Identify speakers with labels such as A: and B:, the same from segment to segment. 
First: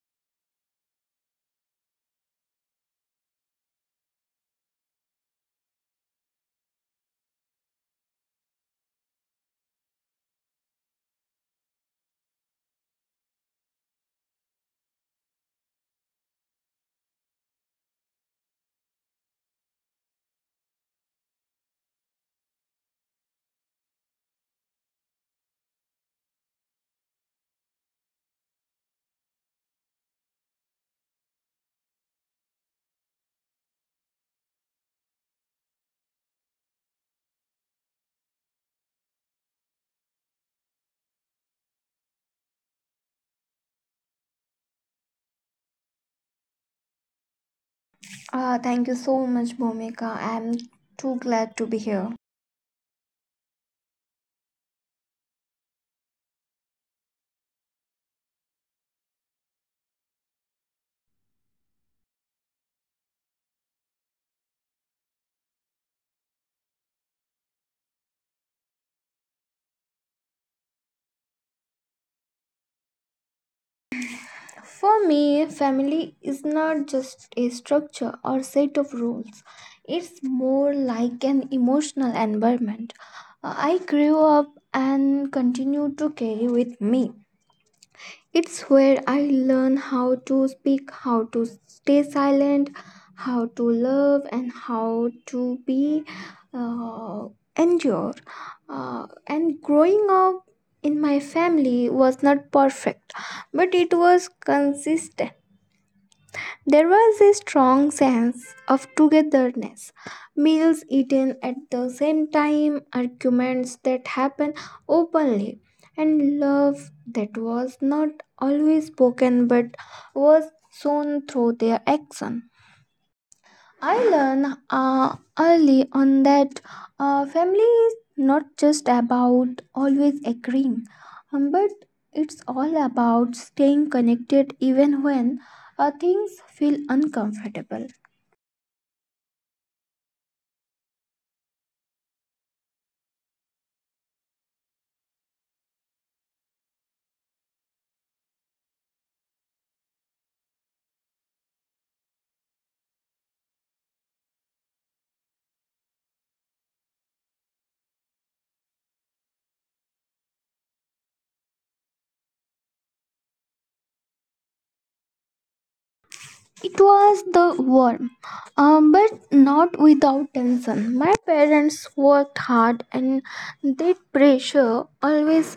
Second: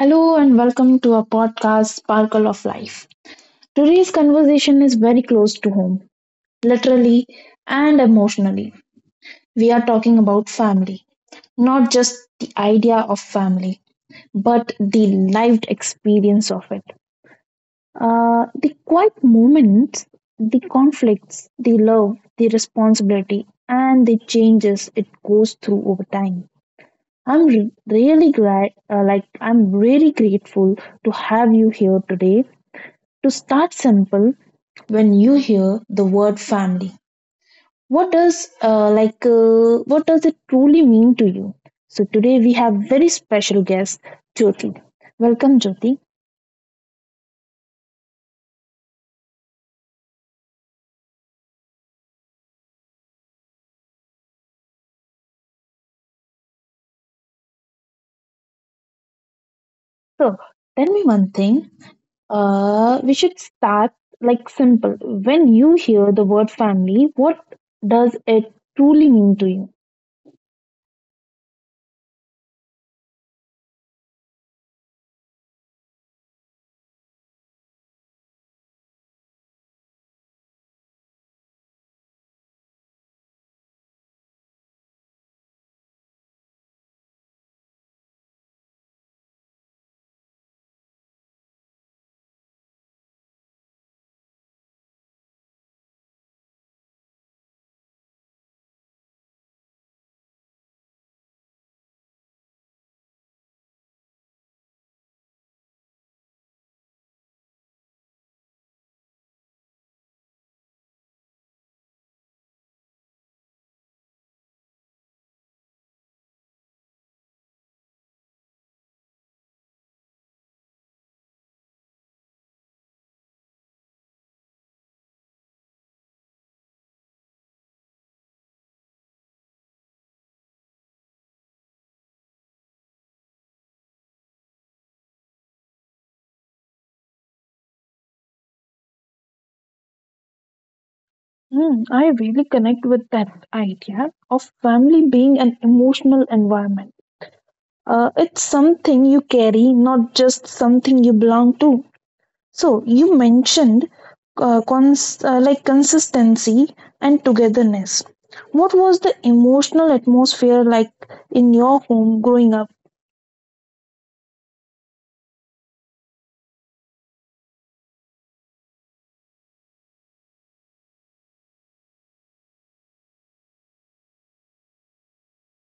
A: Hello and welcome to our podcast, Sparkle of Life. Today's conversation is very close to home, literally and emotionally. We are talking about family, not just the idea of family, but the lived experience of it. The quiet moments, the conflicts, the love, the responsibility, and the changes it goes through over time. I'm re- really glad, like, I'm really grateful to have you here today. To start simple, when you hear the word family, what does it truly mean to you? So today we have very special guest, Jyoti. Welcome, Jyoti.
B: Ah, thank you so much, Bhumika. I'm too glad to be here.
A: So tell me one thing. We should start like simple. When you hear the word family, what does it truly mean to you?
B: For me, family is not just a structure or set of rules. It's more like an emotional environment. I grew up and continue to carry with me. It's where I learn how to speak, how to stay silent, how to love, and how to be uh, endure. And growing up in my family was not perfect, but it was consistent. There was a strong sense of togetherness. Meals eaten at the same time, arguments that happened openly, and love that was not always spoken but was shown through their action. I learned early on that family is not just about always agreeing, but it's all about staying connected even when things feel uncomfortable.
A: Hmm, I really connect with that idea of family being an emotional environment. It's something you carry, not just something you belong to. So you mentioned consistency and togetherness. What was the emotional atmosphere like in your home growing up?
B: It was the warm, but not without tension. My parents worked hard and that pressure always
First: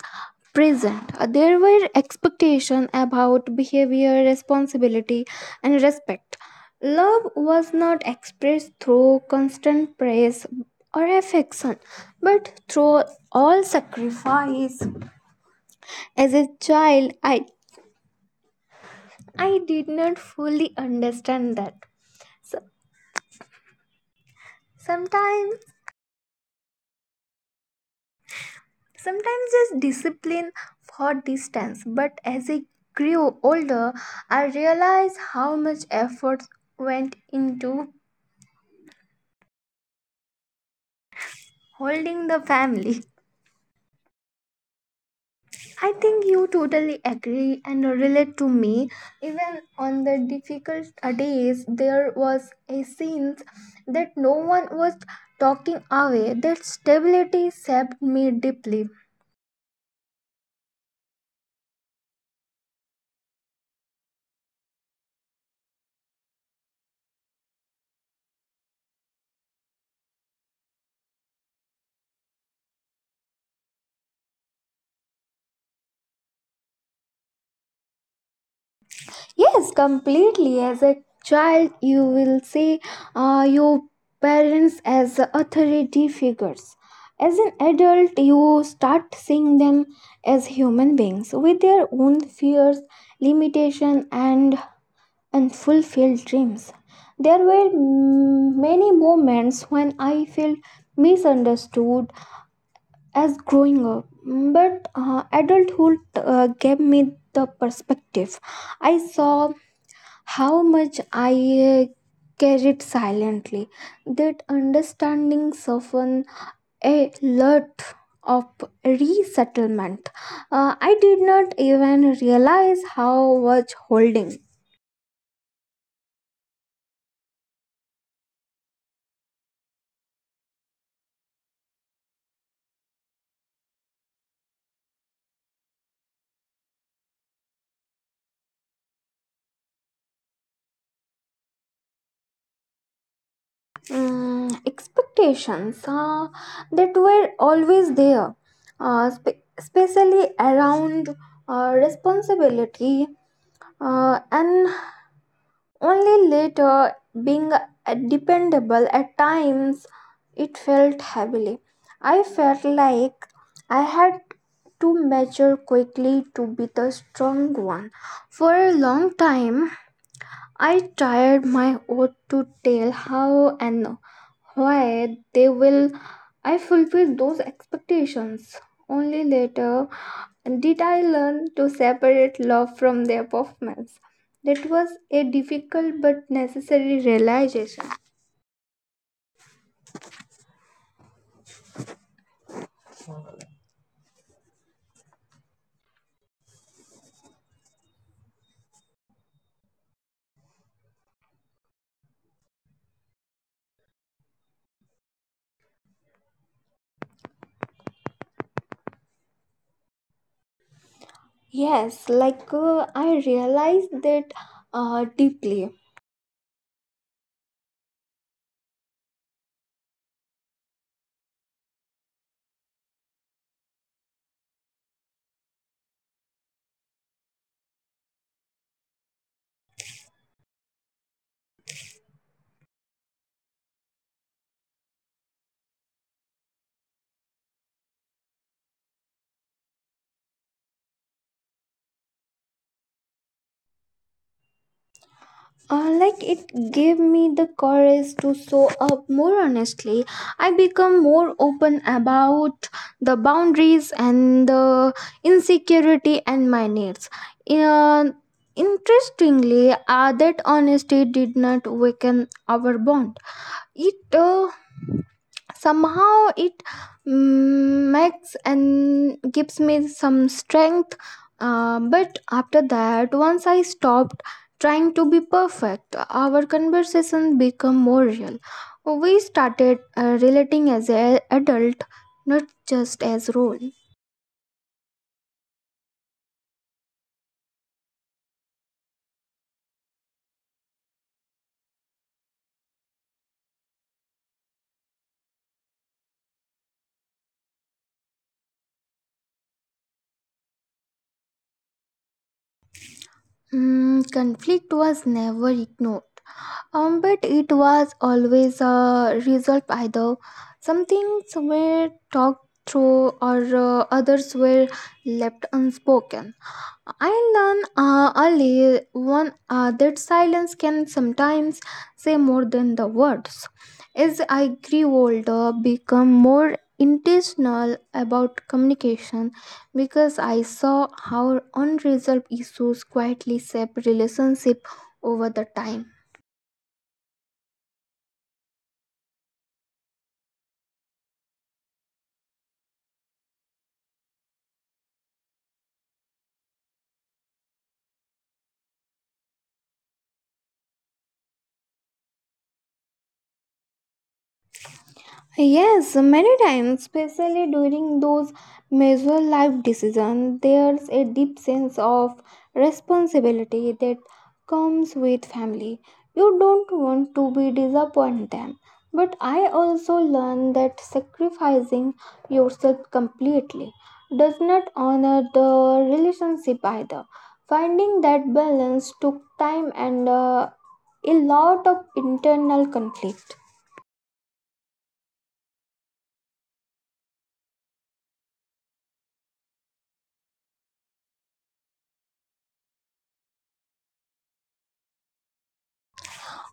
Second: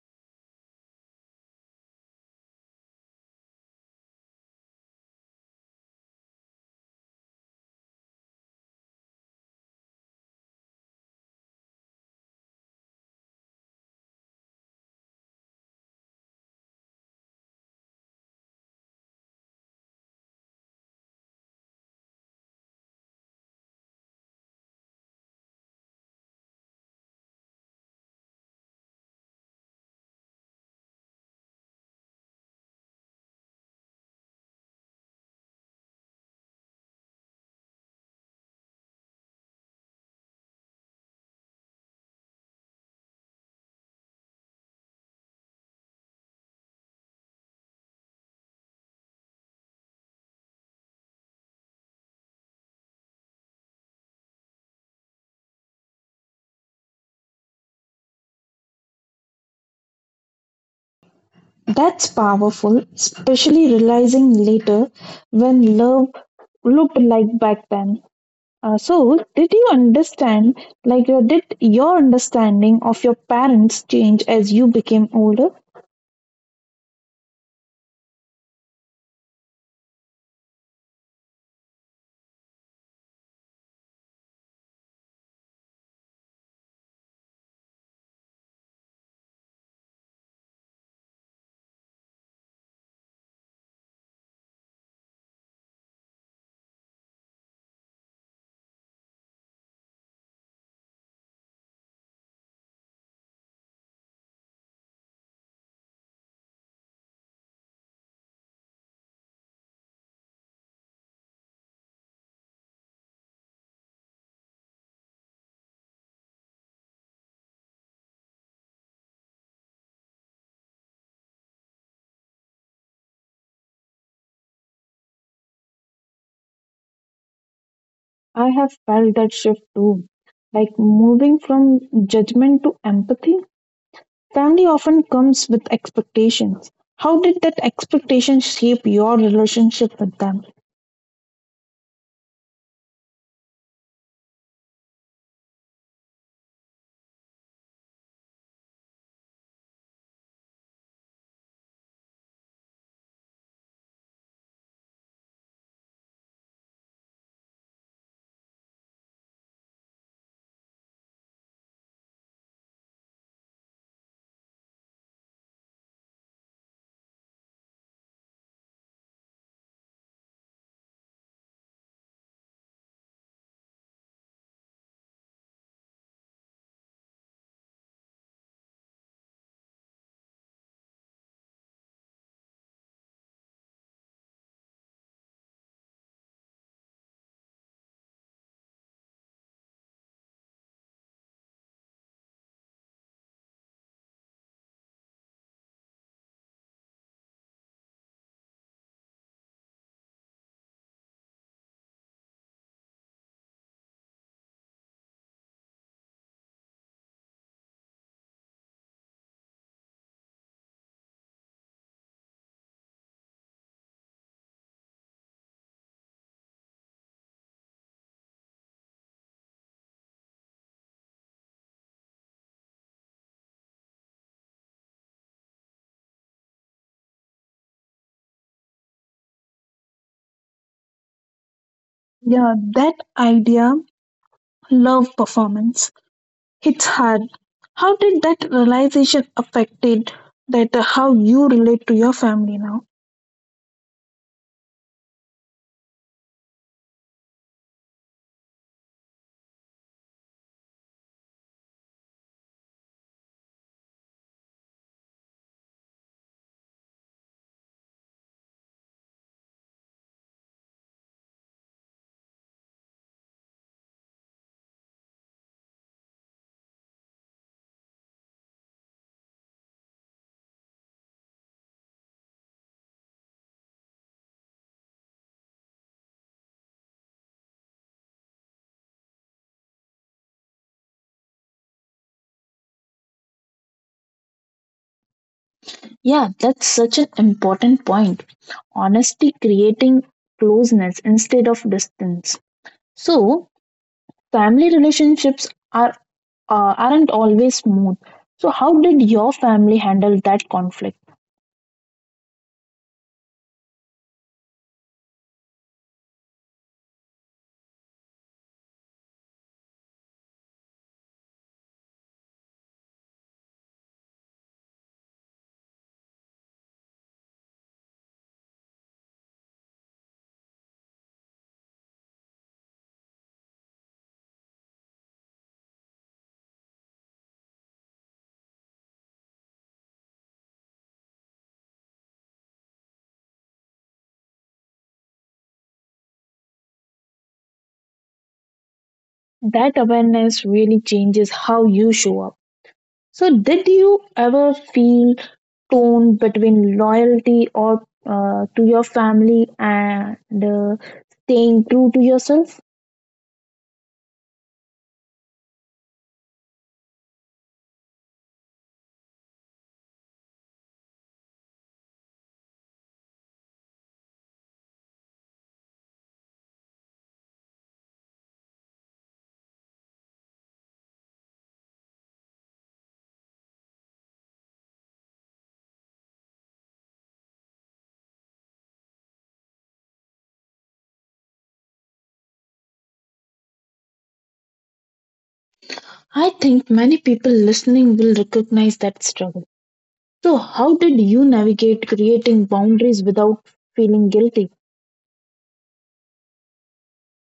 B: present. There were expectations about behavior, responsibility, and respect. Love was not expressed through constant praise or affection, but through all sacrifice. As a child, I did not fully understand that. So, Sometimes, sometimes just discipline for distance. But as I grew older, I realized how much effort went into holding the family. I think you totally agree and relate to me. Even on the difficult days, there was a sense that no one was talking away. That stability shaped me deeply.
A: That's powerful, especially realizing later when love looked like back then. So did your understanding of your parents change as you became older?
B: Yes, completely. As a child, you will see your parents as authority figures. As an adult, you start seeing them as human beings with their own fears, limitations, and unfulfilled dreams. There were many moments when I felt misunderstood as growing up, but adulthood gave me the perspective. I saw how much I carried silently. That understanding softened a lot of resettlement. I did not even realize how much holding.
A: I have felt that shift too. Like, moving from judgment to empathy, family often comes with expectations. How did that expectation shape your relationship with them?
B: Mm, expectations that were always there, especially around responsibility and only later, being dependable at times, it felt heavily. I felt like I had to mature quickly to be the strong one. For a long time, I tired my oath to tell how and why they will I fulfilled those expectations. Only later did I learn to separate love from their performance. That was a difficult but necessary realization. Yes, like I realized that deeply.
A: Yeah, that idea, love performance, hits hard. How did that realization affected that how you relate to your family now?
B: Like it gave me the courage to show up more honestly. I become more open about the boundaries and the insecurity and my needs. Uh, interestingly, that honesty did not weaken our bond. It somehow makes and gives me some strength but after that once I stopped trying to be perfect our conversation become more real we started relating as an adult not just as role.
A: Yeah, that's such an important point. Honesty creating closeness instead of distance. So, family relationships are aren't always smooth. So, how did your family handle that conflict?
B: Mm, conflict was never ignored. But it was always a result either something were talked through or others were left unspoken. I learned early one that silence can sometimes say more than the words. As I grew older, become more intentional about communication because I saw how unresolved issues quietly shape relationship over the time.
A: That awareness really changes how you show up. So, did you ever feel torn between loyalty or to your family and uh, staying true to yourself?
B: Yes, many times, especially during those major life decisions, there's a deep sense of responsibility that comes with family. You don't want to be disappoint them. But I also learned that sacrificing yourself completely does not honor the relationship either. Finding that balance took time and a lot of internal conflict.
A: I think many people listening will recognize that struggle. So, how did you navigate creating boundaries without feeling guilty?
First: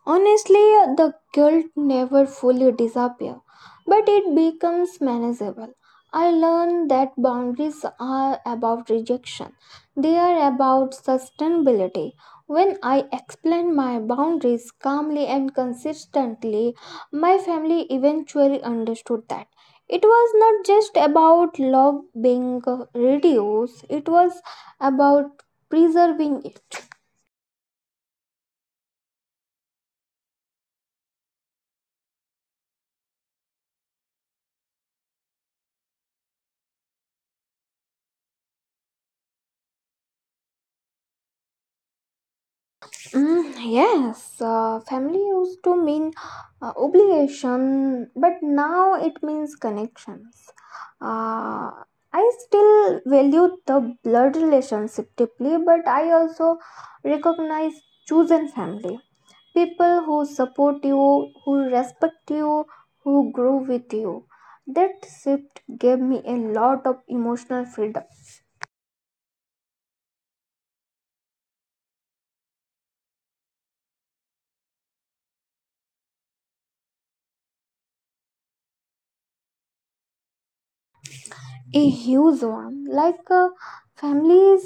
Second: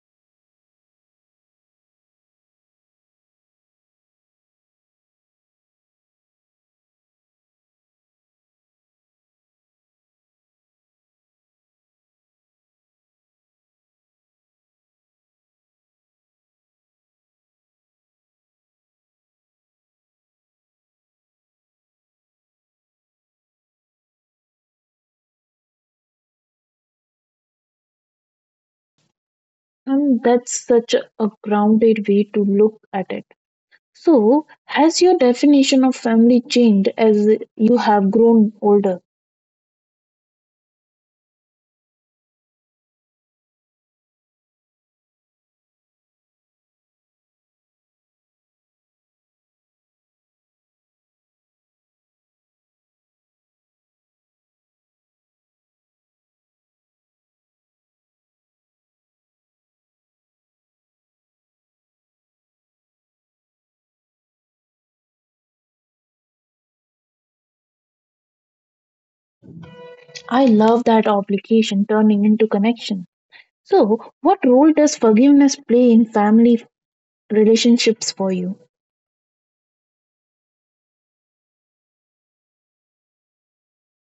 B: Honestly, the guilt never fully disappears, but it becomes manageable. I learned that boundaries are about rejection. They are about sustainability. When I explain my boundaries calmly and consistently, my family eventually understood that. It was not just about love being reduced, it was about preserving it.
A: And that's such a grounded way to look at it. So, has your definition of family changed as you have grown older?
B: Yes, family used to mean obligation, but now it means connections. Uh, I still value the blood relationship deeply, but I also recognize chosen family people who support you, who respect you, who grow with you. That shift gave me a lot of emotional freedom.
A: I love that obligation turning into connection. So, what role does forgiveness play in family relationships for you?
B: A huge one. Like families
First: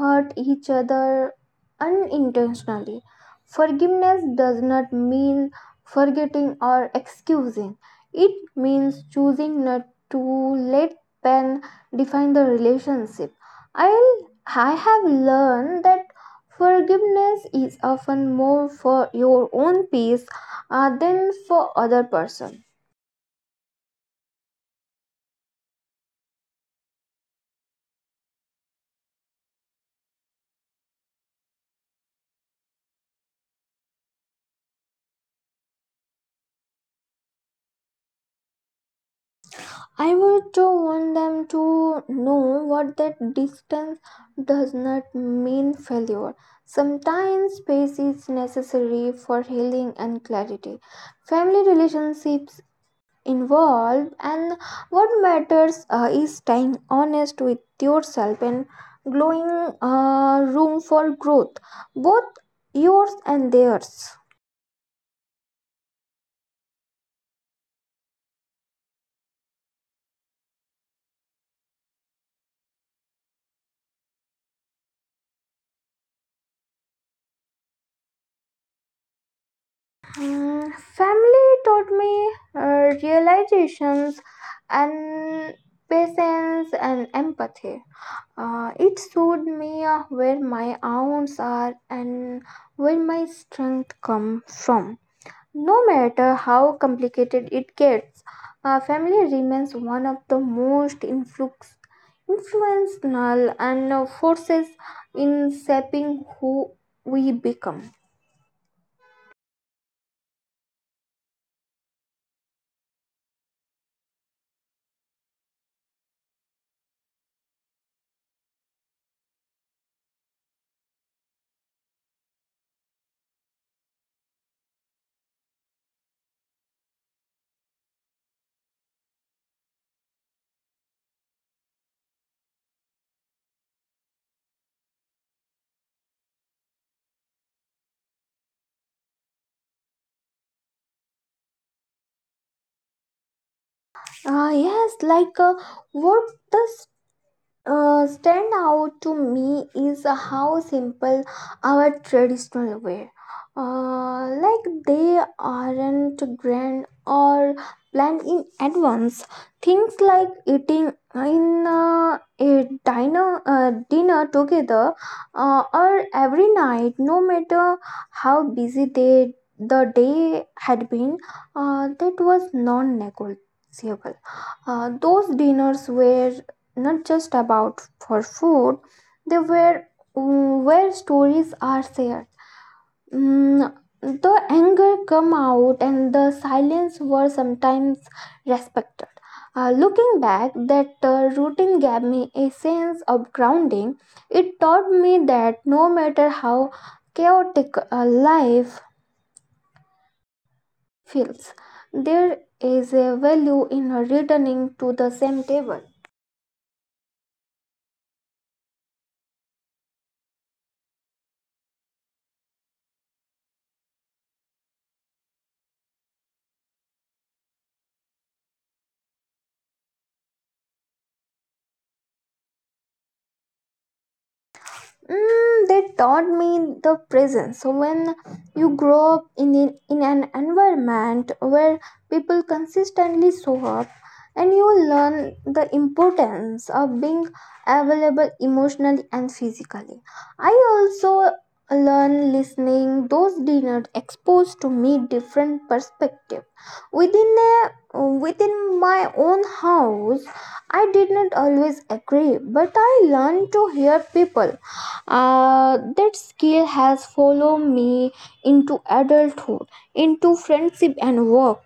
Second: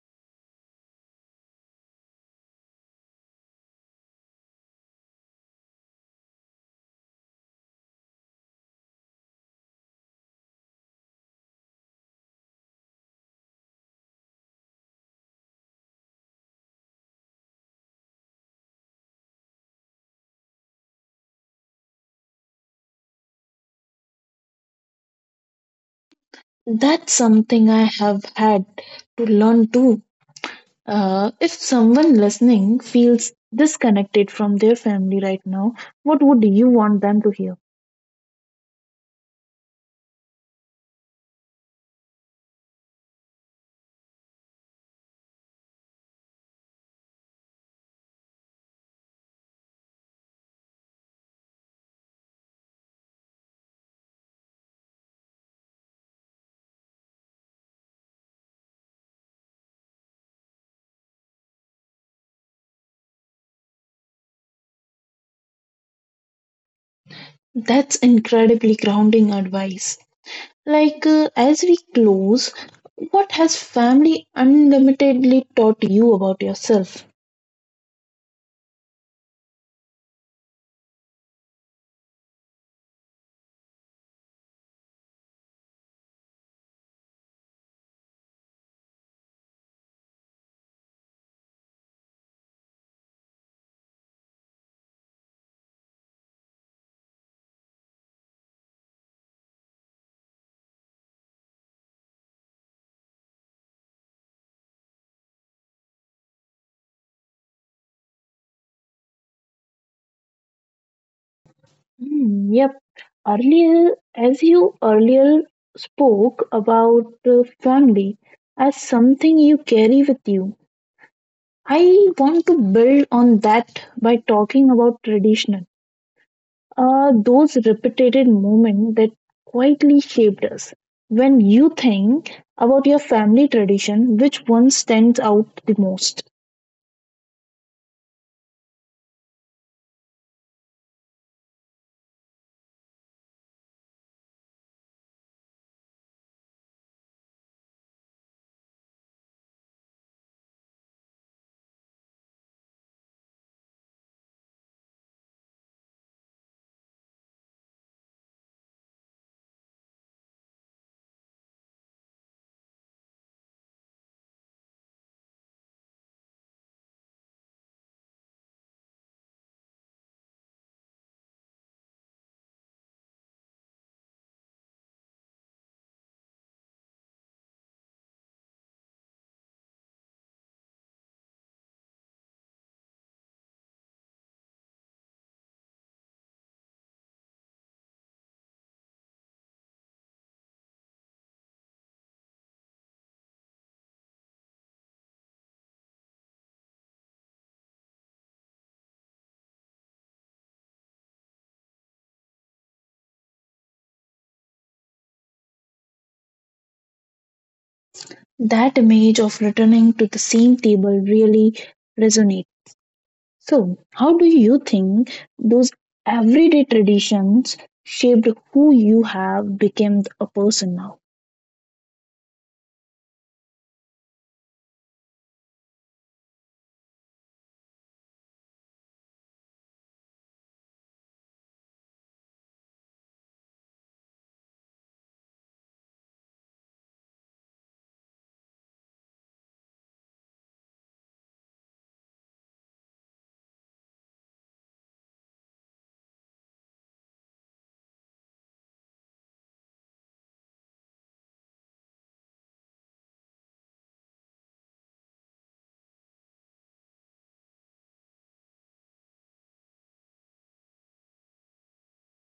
B: hurt each other unintentionally. Forgiveness does not mean forgetting or excusing. It means choosing not to let pain define the relationship. I I have learned that forgiveness is often more for your own peace than for other person.
A: That's something I have had to learn too. If someone listening feels disconnected from their family right now, what would you want them to hear?
B: I would to want them to know what that distance does not mean failure. Sometimes space is necessary for healing and clarity. Family relationships involved, and what matters is staying honest with yourself and glowing room for growth, both yours and theirs.
A: That's incredibly grounding advice. As we close, what has family unlimitedly taught you about yourself?
B: Family taught me realizations and patience and empathy. It showed me where my wounds are and where my strength come from. No matter how complicated it gets, family remains one of the most influential and forces in shaping who we become.
A: Hmm, yep. Earlier, as you earlier spoke about family as something you carry with you, I want to build on that by talking about tradition are those repeated moments that quietly shaped us. When you think about your family tradition, which one stands out the most?
B: Ah yes, like what does stand out to me is how simple our traditional wear. Like they aren't grand or planned in advance. Things like eating in a diner, dinner together, or every night, no matter how busy they, the day had been, that was non-negotiable. Those dinners were not just about for food, they were where stories are shared. Mm, the anger come out and the silence were sometimes respected. Looking back that routine gave me a sense of grounding. It taught me that no matter how chaotic life feels, there is a value in returning to the same table.
A: That image of returning to the same table really resonates. So, how do you think those everyday traditions shaped who you have become a person now?
B: They taught me the presence. So when you grow up in an environment where people consistently show up, and you learn the importance of being available emotionally and physically. I also learn listening. Those dinner exposed to me different perspective within a within my own house. I did not always agree, but I learned to hear people. That skill has followed me into adulthood, into friendship and work.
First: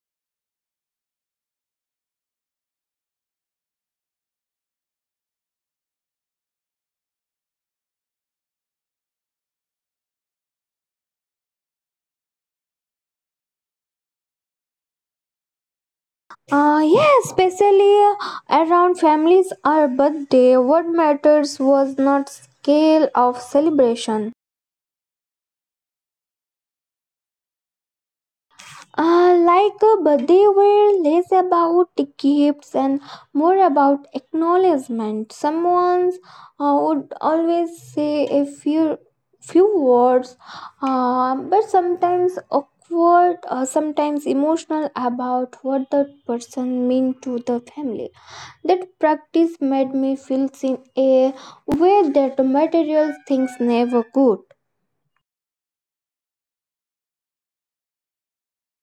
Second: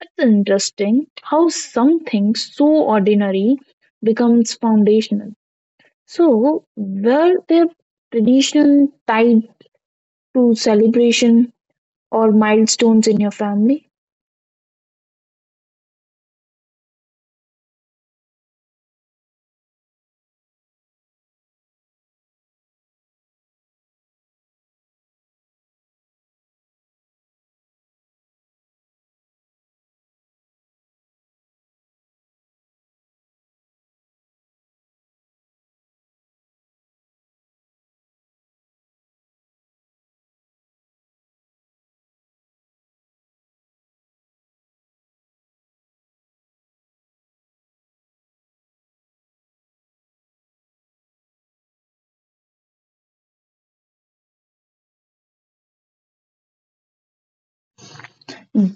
A: It's interesting how something so ordinary becomes foundational. So, were there tradition tied to celebration or milestones in your family?
B: Yeah, especially around families or birthday. What matters was not scale of celebration, but they were less about gifts and more about acknowledgement. Someone would always say a few words, but sometimes awkward, sometimes emotional about what that person meant to the family. That practice made me feel seen a way that material things never could.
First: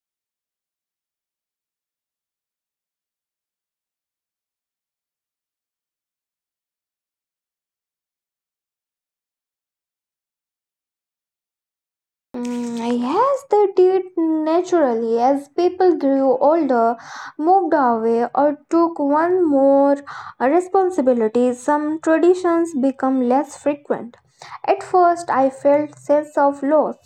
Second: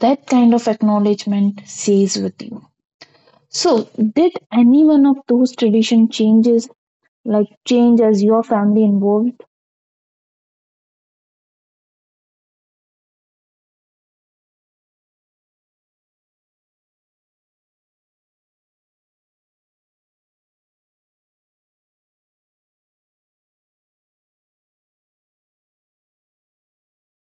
A: That kind of acknowledgement stays with you. So, did any one of those tradition changes, like change as your family involved?
B: Yes, they did naturally as people grew older, moved away, or took one more responsibilities, some traditions become less frequent. At first, I felt sense of loss,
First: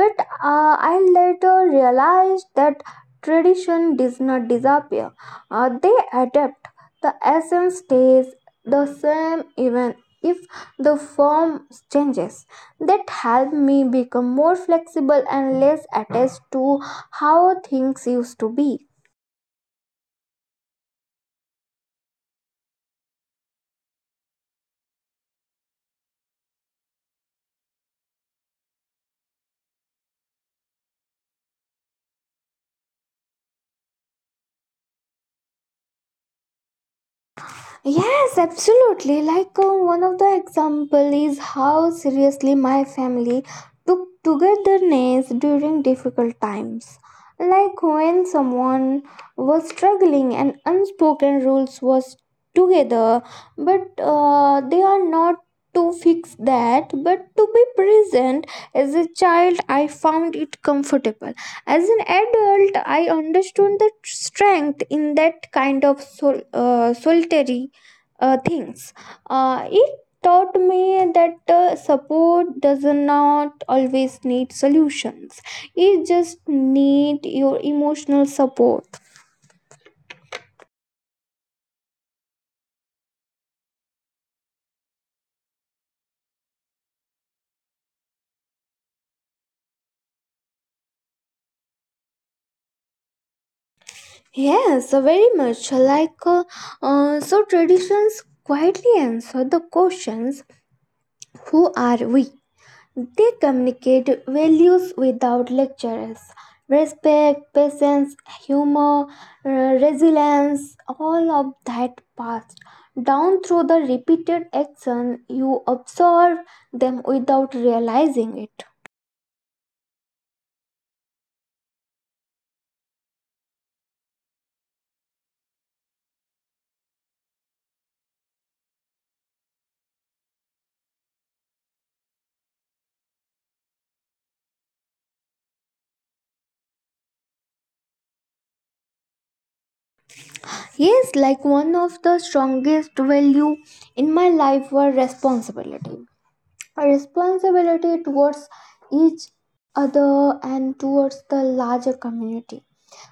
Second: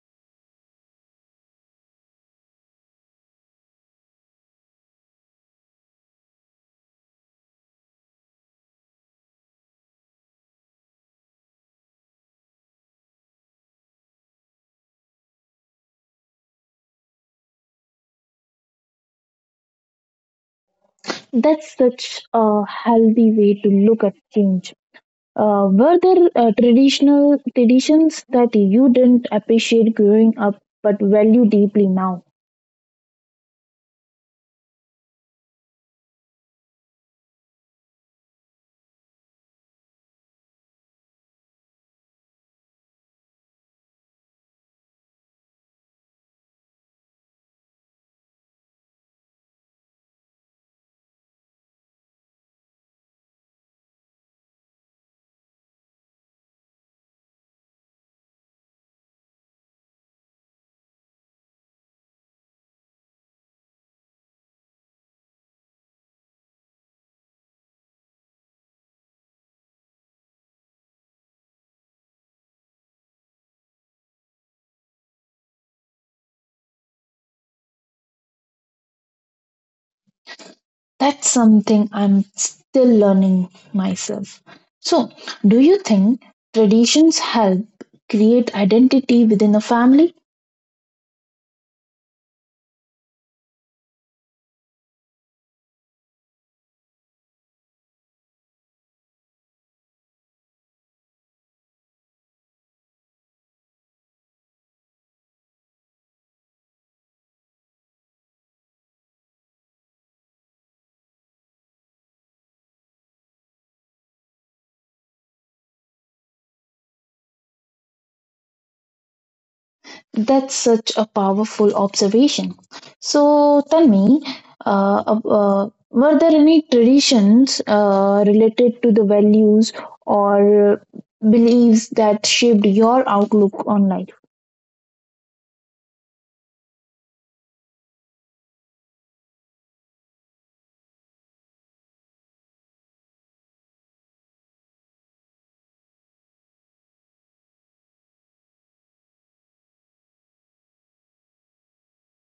B: but I later realized that tradition does not disappear; they adapt. The essence stays the same even if the form changes. That helped me become more flexible and less attached to how things used to be.
A: That's such a healthy way to look at change. Were there traditional traditions that you didn't appreciate growing up but value deeply now?
B: Yes, absolutely. Like one of the example is how seriously my family took togetherness during difficult times. Like when someone was struggling and unspoken rules was together, but they are not to fix that but to be present. As a child I found it comfortable. As an adult I understood the strength in that kind of solitary things. It taught me that support does not always need solutions. It just need your emotional support.
A: That's something I'm still learning myself. So, do you think traditions help create identity within a family?
B: Yes, very much. Like so, traditions quietly answer the questions: Who are we? They communicate values without lectures. Respect, patience, humor, uh, resilience, all of that passed down through the repeated action, you observe them without realizing it.
A: That's such a powerful observation. So, tell me, were there any traditions related to the values or beliefs that shaped your outlook on life?
B: Yes, like one of the strongest value in my life were responsibility. A responsibility towards each other and towards the larger community.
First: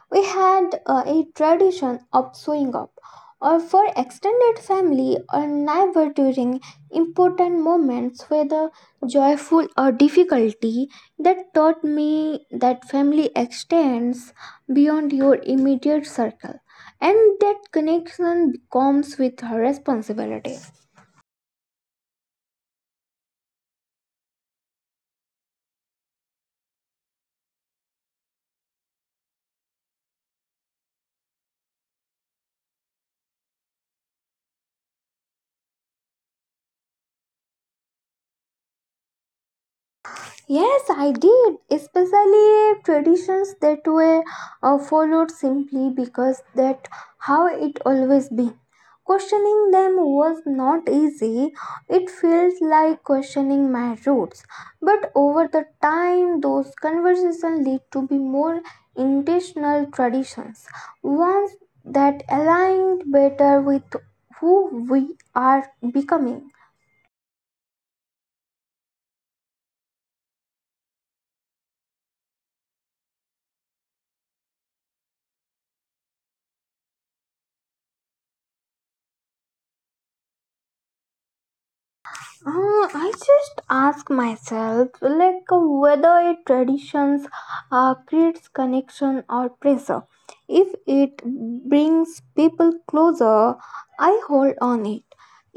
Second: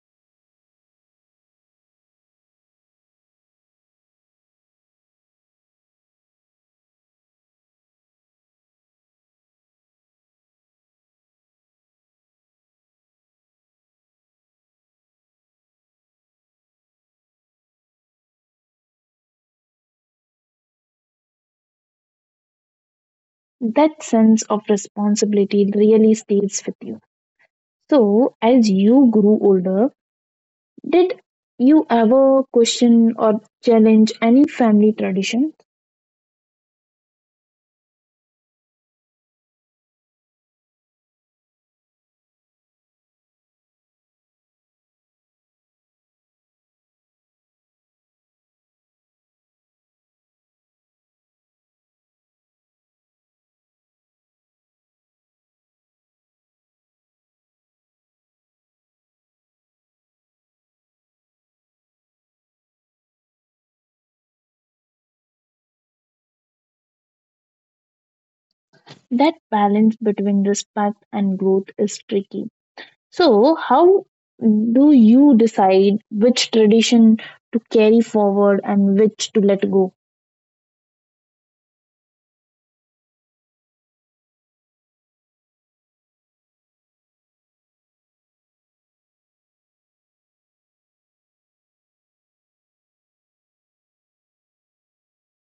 B: We had a tradition of showing up or for extended family or neighbor during important moments whether joyful or difficulty. That taught me that family extends beyond your immediate circle and that connection comes with her responsibility.
A: That sense of responsibility really stays with you. So, as you grew older, did you ever question or challenge any family tradition?
B: Yes, I did. Especially traditions that were followed simply because that how it always been. Questioning them was not easy. It felt like questioning my roots. But over the time, those conversations lead to be more intentional traditions, ones that aligned better with who we are becoming.
A: That balance between respect and growth is tricky. So, how do you decide which tradition to carry forward and which to let go?
B: I just ask myself, like whether a traditions creates connection or pressure. If it brings people closer, I hold on it.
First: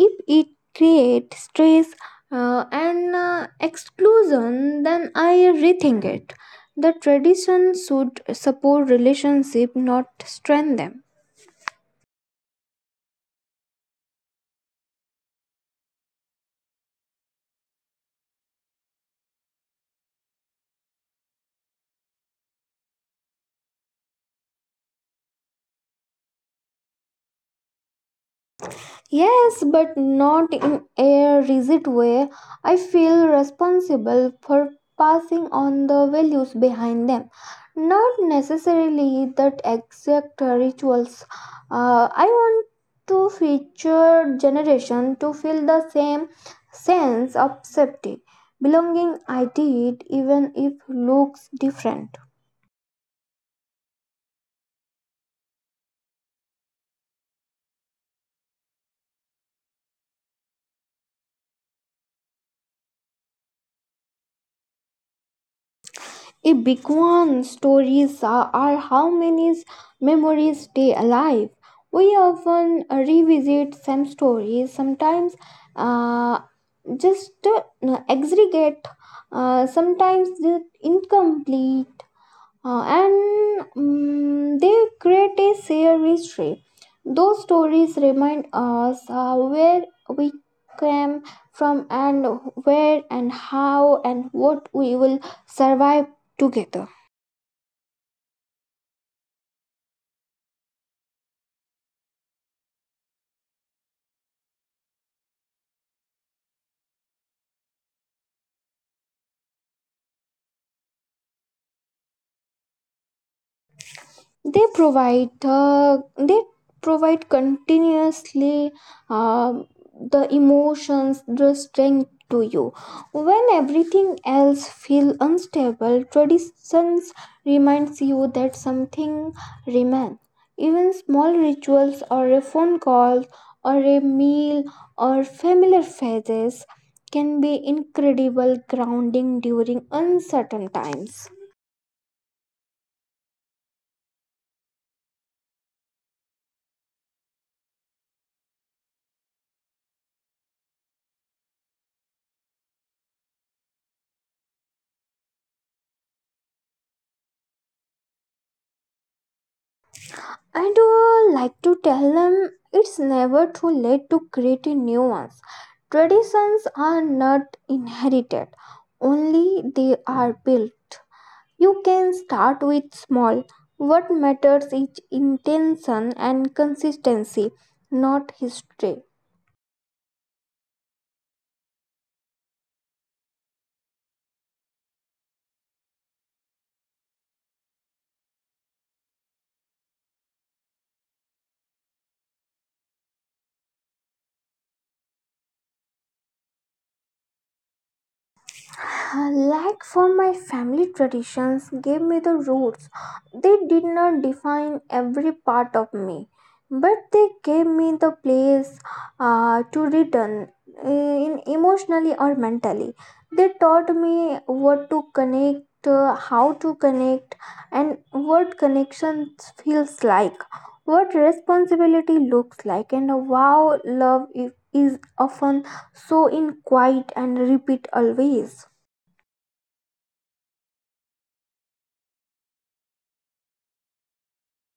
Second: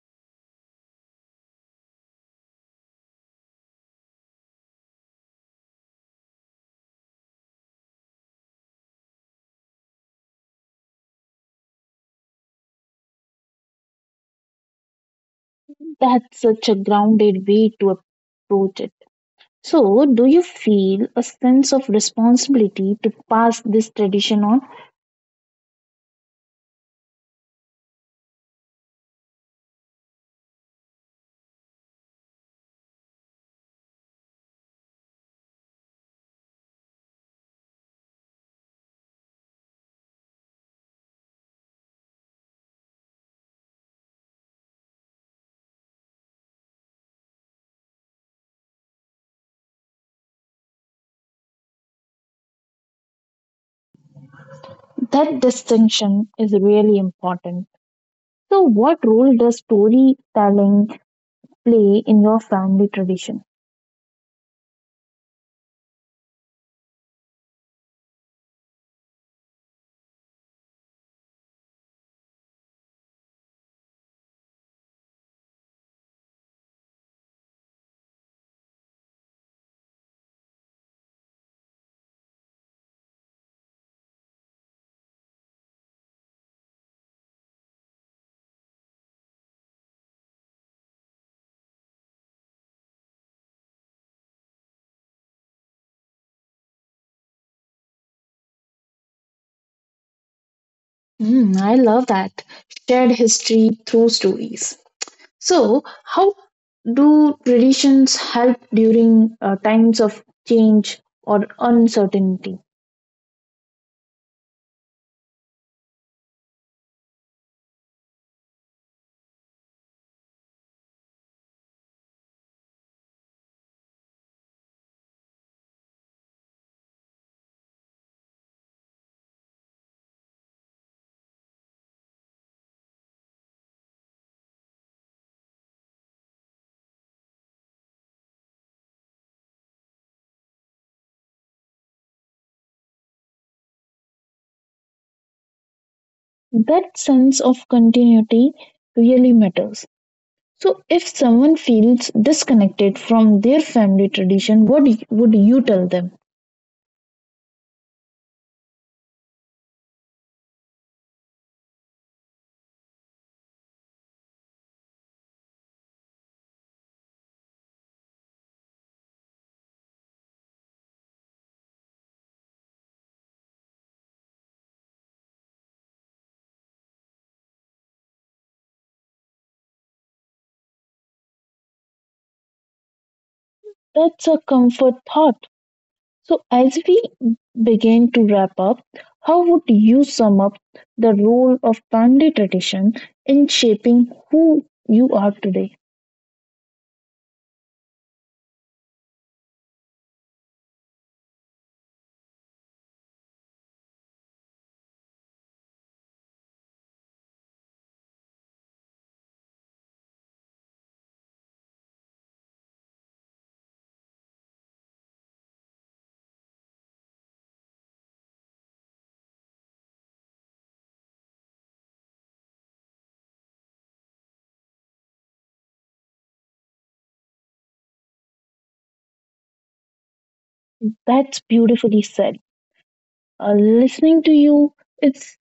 B: If it creates stress and exclusion, then I rethink it. The tradition should support relationship, not strengthen them.
A: That's such a grounded way to approach it. So, do you feel a sense of responsibility to pass this tradition on?
B: Yes, but not in a rigid way. I feel responsible for passing on the values behind them, not necessarily the exact rituals. I want to future generation to feel the same sense of safety, belonging I did, even if looks different.
A: That distinction is really important. So, what role does storytelling play in your family tradition?
B: A big one. Stories are how many memories stay alive. We often revisit same stories, sometimes uh, just aggregate, sometimes just incomplete, and they create a shared history. Those stories remind us where we came from and where and how and what we will survive together.
A: Mm, I love that shared history through stories. So, how do traditions help during times of change or uncertainty?
B: they provide uh, they provide continuously uh, the emotions the strength to you when everything else feel unstable. Traditions reminds you that something remains, even small rituals or a phone call or a meal or familiar faces can be incredible grounding during uncertain times.
A: That sense of continuity really matters. So, if someone feels disconnected from their family tradition, what would you tell them?
B: I do like to tell them it's never too late to create a new ones. Traditions are not inherited, only they are built. You can start with small. What matters is intention and consistency, not history.
A: That's a comfort thought. So, as we begin to wrap up, how would you sum up the role of family tradition in shaping who you are today?
B: Like for my family traditions gave me the roots. They did not define every part of me, but they gave me the place to return uh, in emotionally or mentally. They taught me what to connect, how to connect, and what connections feels like, what responsibility looks like, and how love is often so in quiet and repeat always.
A: That's beautifully said. Listening to you, it's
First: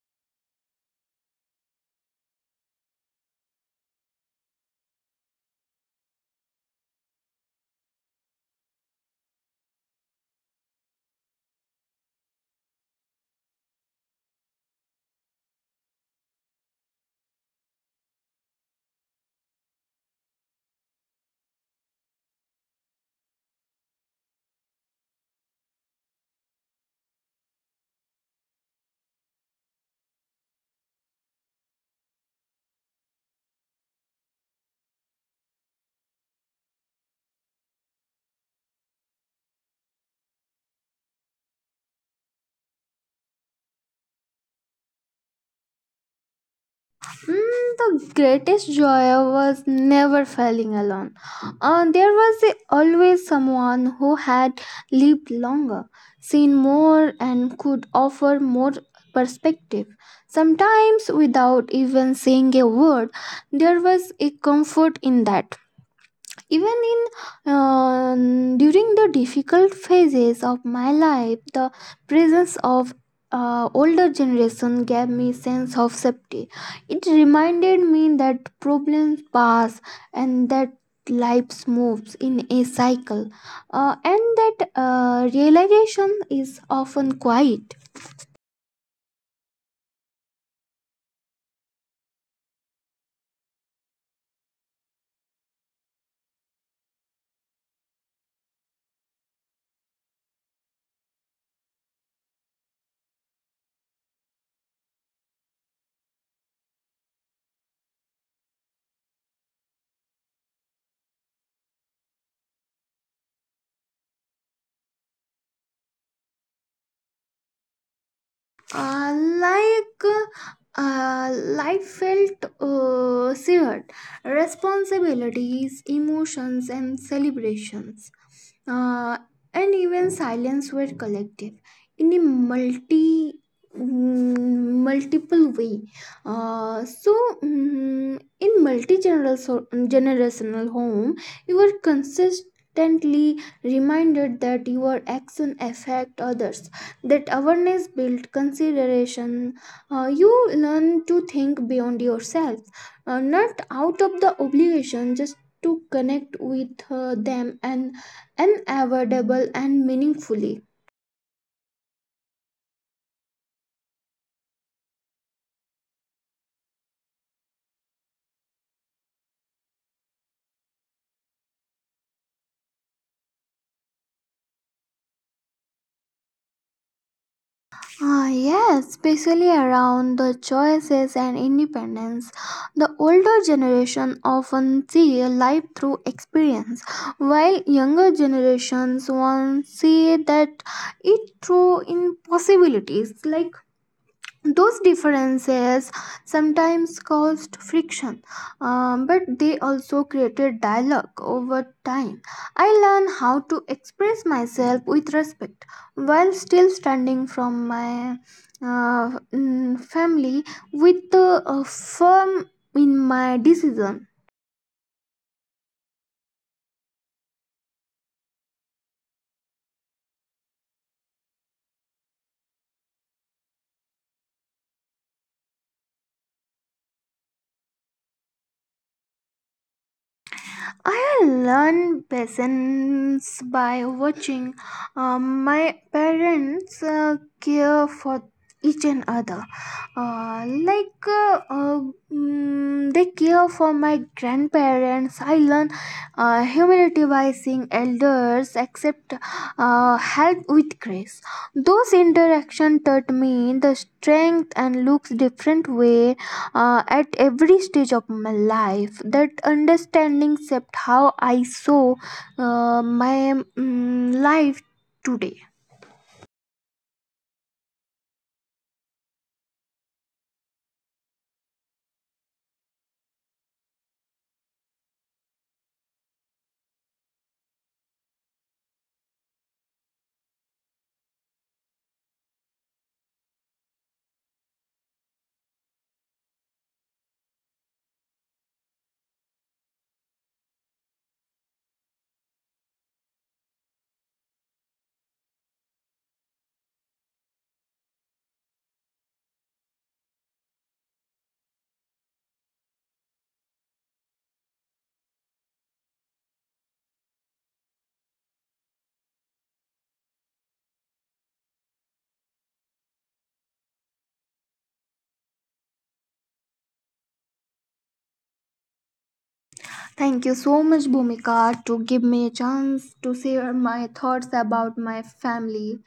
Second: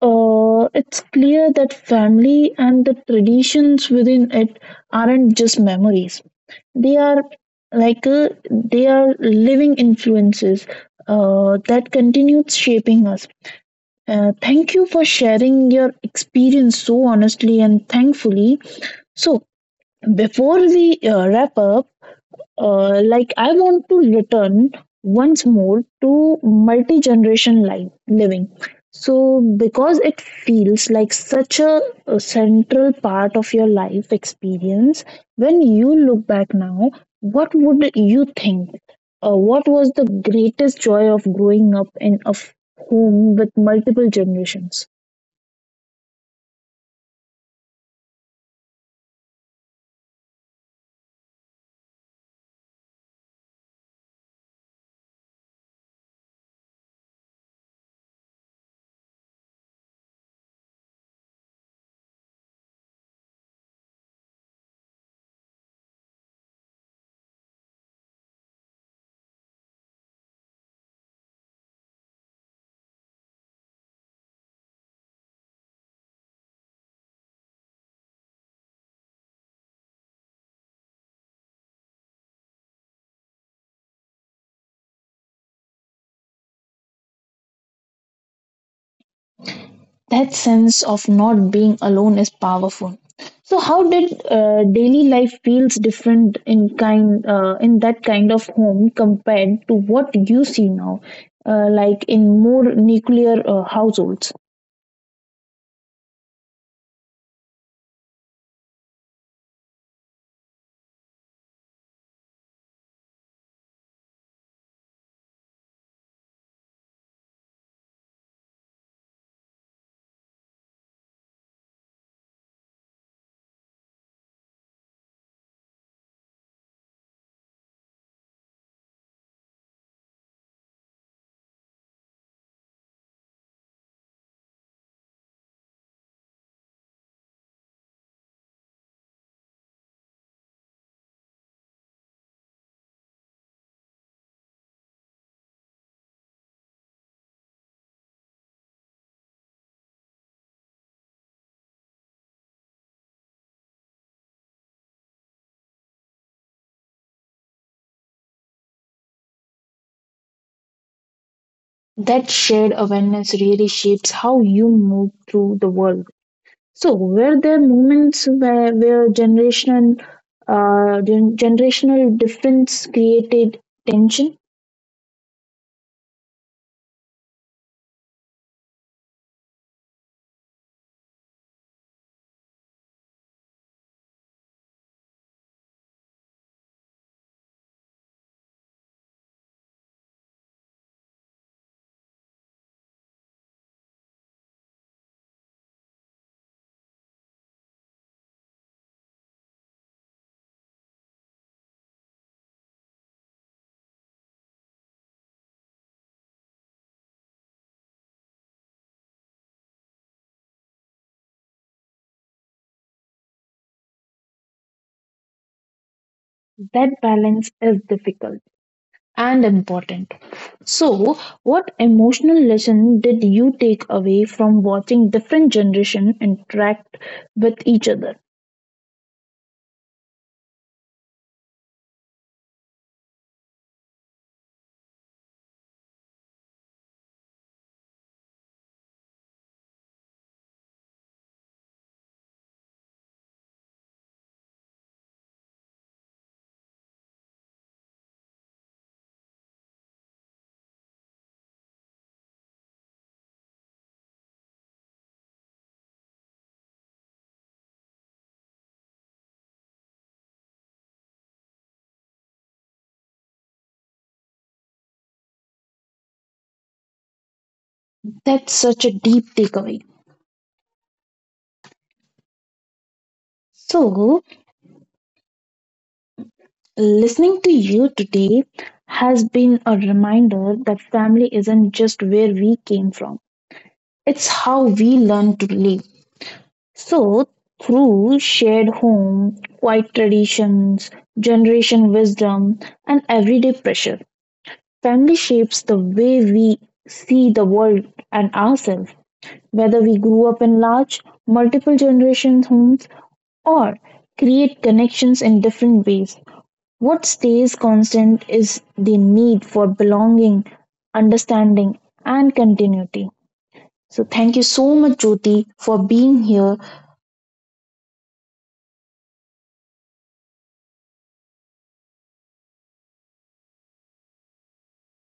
A: it's clear that family and the traditions within it aren't just memories. They are living influences that continues shaping us. Thank you for sharing your experience so honestly and thankfully. So, before we wrap up, I want to return once more to multi generation life living. So, because it feels like such a central part of your life experience, when you look back now, what would you think? What was the greatest joy of growing up in a home with multiple generations?
B: The greatest joy was never falling alone. There was always someone who had lived longer, seen more, and could offer more perspective. Sometimes, without even saying a word, there was a comfort in that, even in during the difficult phases of my life. The presence of older generation gave me sense of safety. It reminded me that problems pass and that life moves in a cycle, and that realization is often quiet.
A: That sense of not being alone is powerful. So how did daily life feels different in kind in that kind of home compared to what you see now, like in more nuclear households?
B: uh, like uh, life felt shared responsibilities emotions and celebrations, uh, and even silence were collective in a multi mm, multiple way. uh, so in multi-generational home you were consistently reminded that your action affect others. That awareness built consideration. You learn to think beyond yourself, not out of the obligation just to connect with them and unavoidable and meaningfully.
A: That shared awareness really shapes how you move through the world. So were there moments where generational generational difference created tension?
B: Ah, yes, especially around the choices and independence. The older generation often see life through experience, while younger generations once see that it through impossibilities. Like those differences sometimes caused friction, but they also created dialogue over time. I learned how to express myself with respect while still standing from my family with the a firm in my decision.
A: That balance is difficult and important. So, what emotional lesson did you take away from watching different generation interact with each other?
B: I learn lessons by watching my parents care for each and other. Uh, like uh, uh, they care for my grandparents. I learn humility by seeing elders accept help with grace. Those interaction taught me the strength and looks different way at every stage of my life. That understanding shaped how I saw my life today.
A: That's such a deep takeaway. So, listening to you today has been a reminder that family isn't just where we came from. It's how we learn to live. So, through shared home, quiet traditions, generation wisdom, and everyday pressure, family shapes the way we see the world and ourselves, whether we grew up in large, multiple generation homes or create connections in different ways. What stays constant is the need for belonging, understanding, and continuity. So, thank you so much, Jyoti, for being here.
B: Thank you so much, Bhumika, to give me a chance to share my thoughts about my family.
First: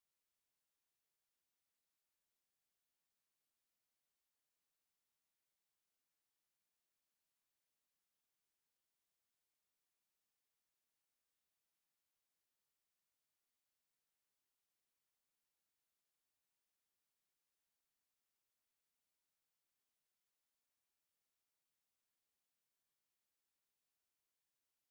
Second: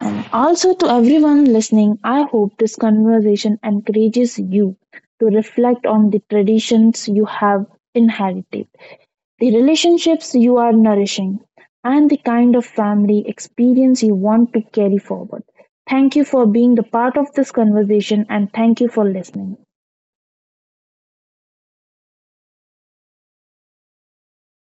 A: And also to everyone listening, I hope this conversation encourages you to reflect on the traditions you have inherited, the relationships you are nourishing, and the kind of family experience you want to carry forward. Thank you for being the part of this conversation and thank you for listening.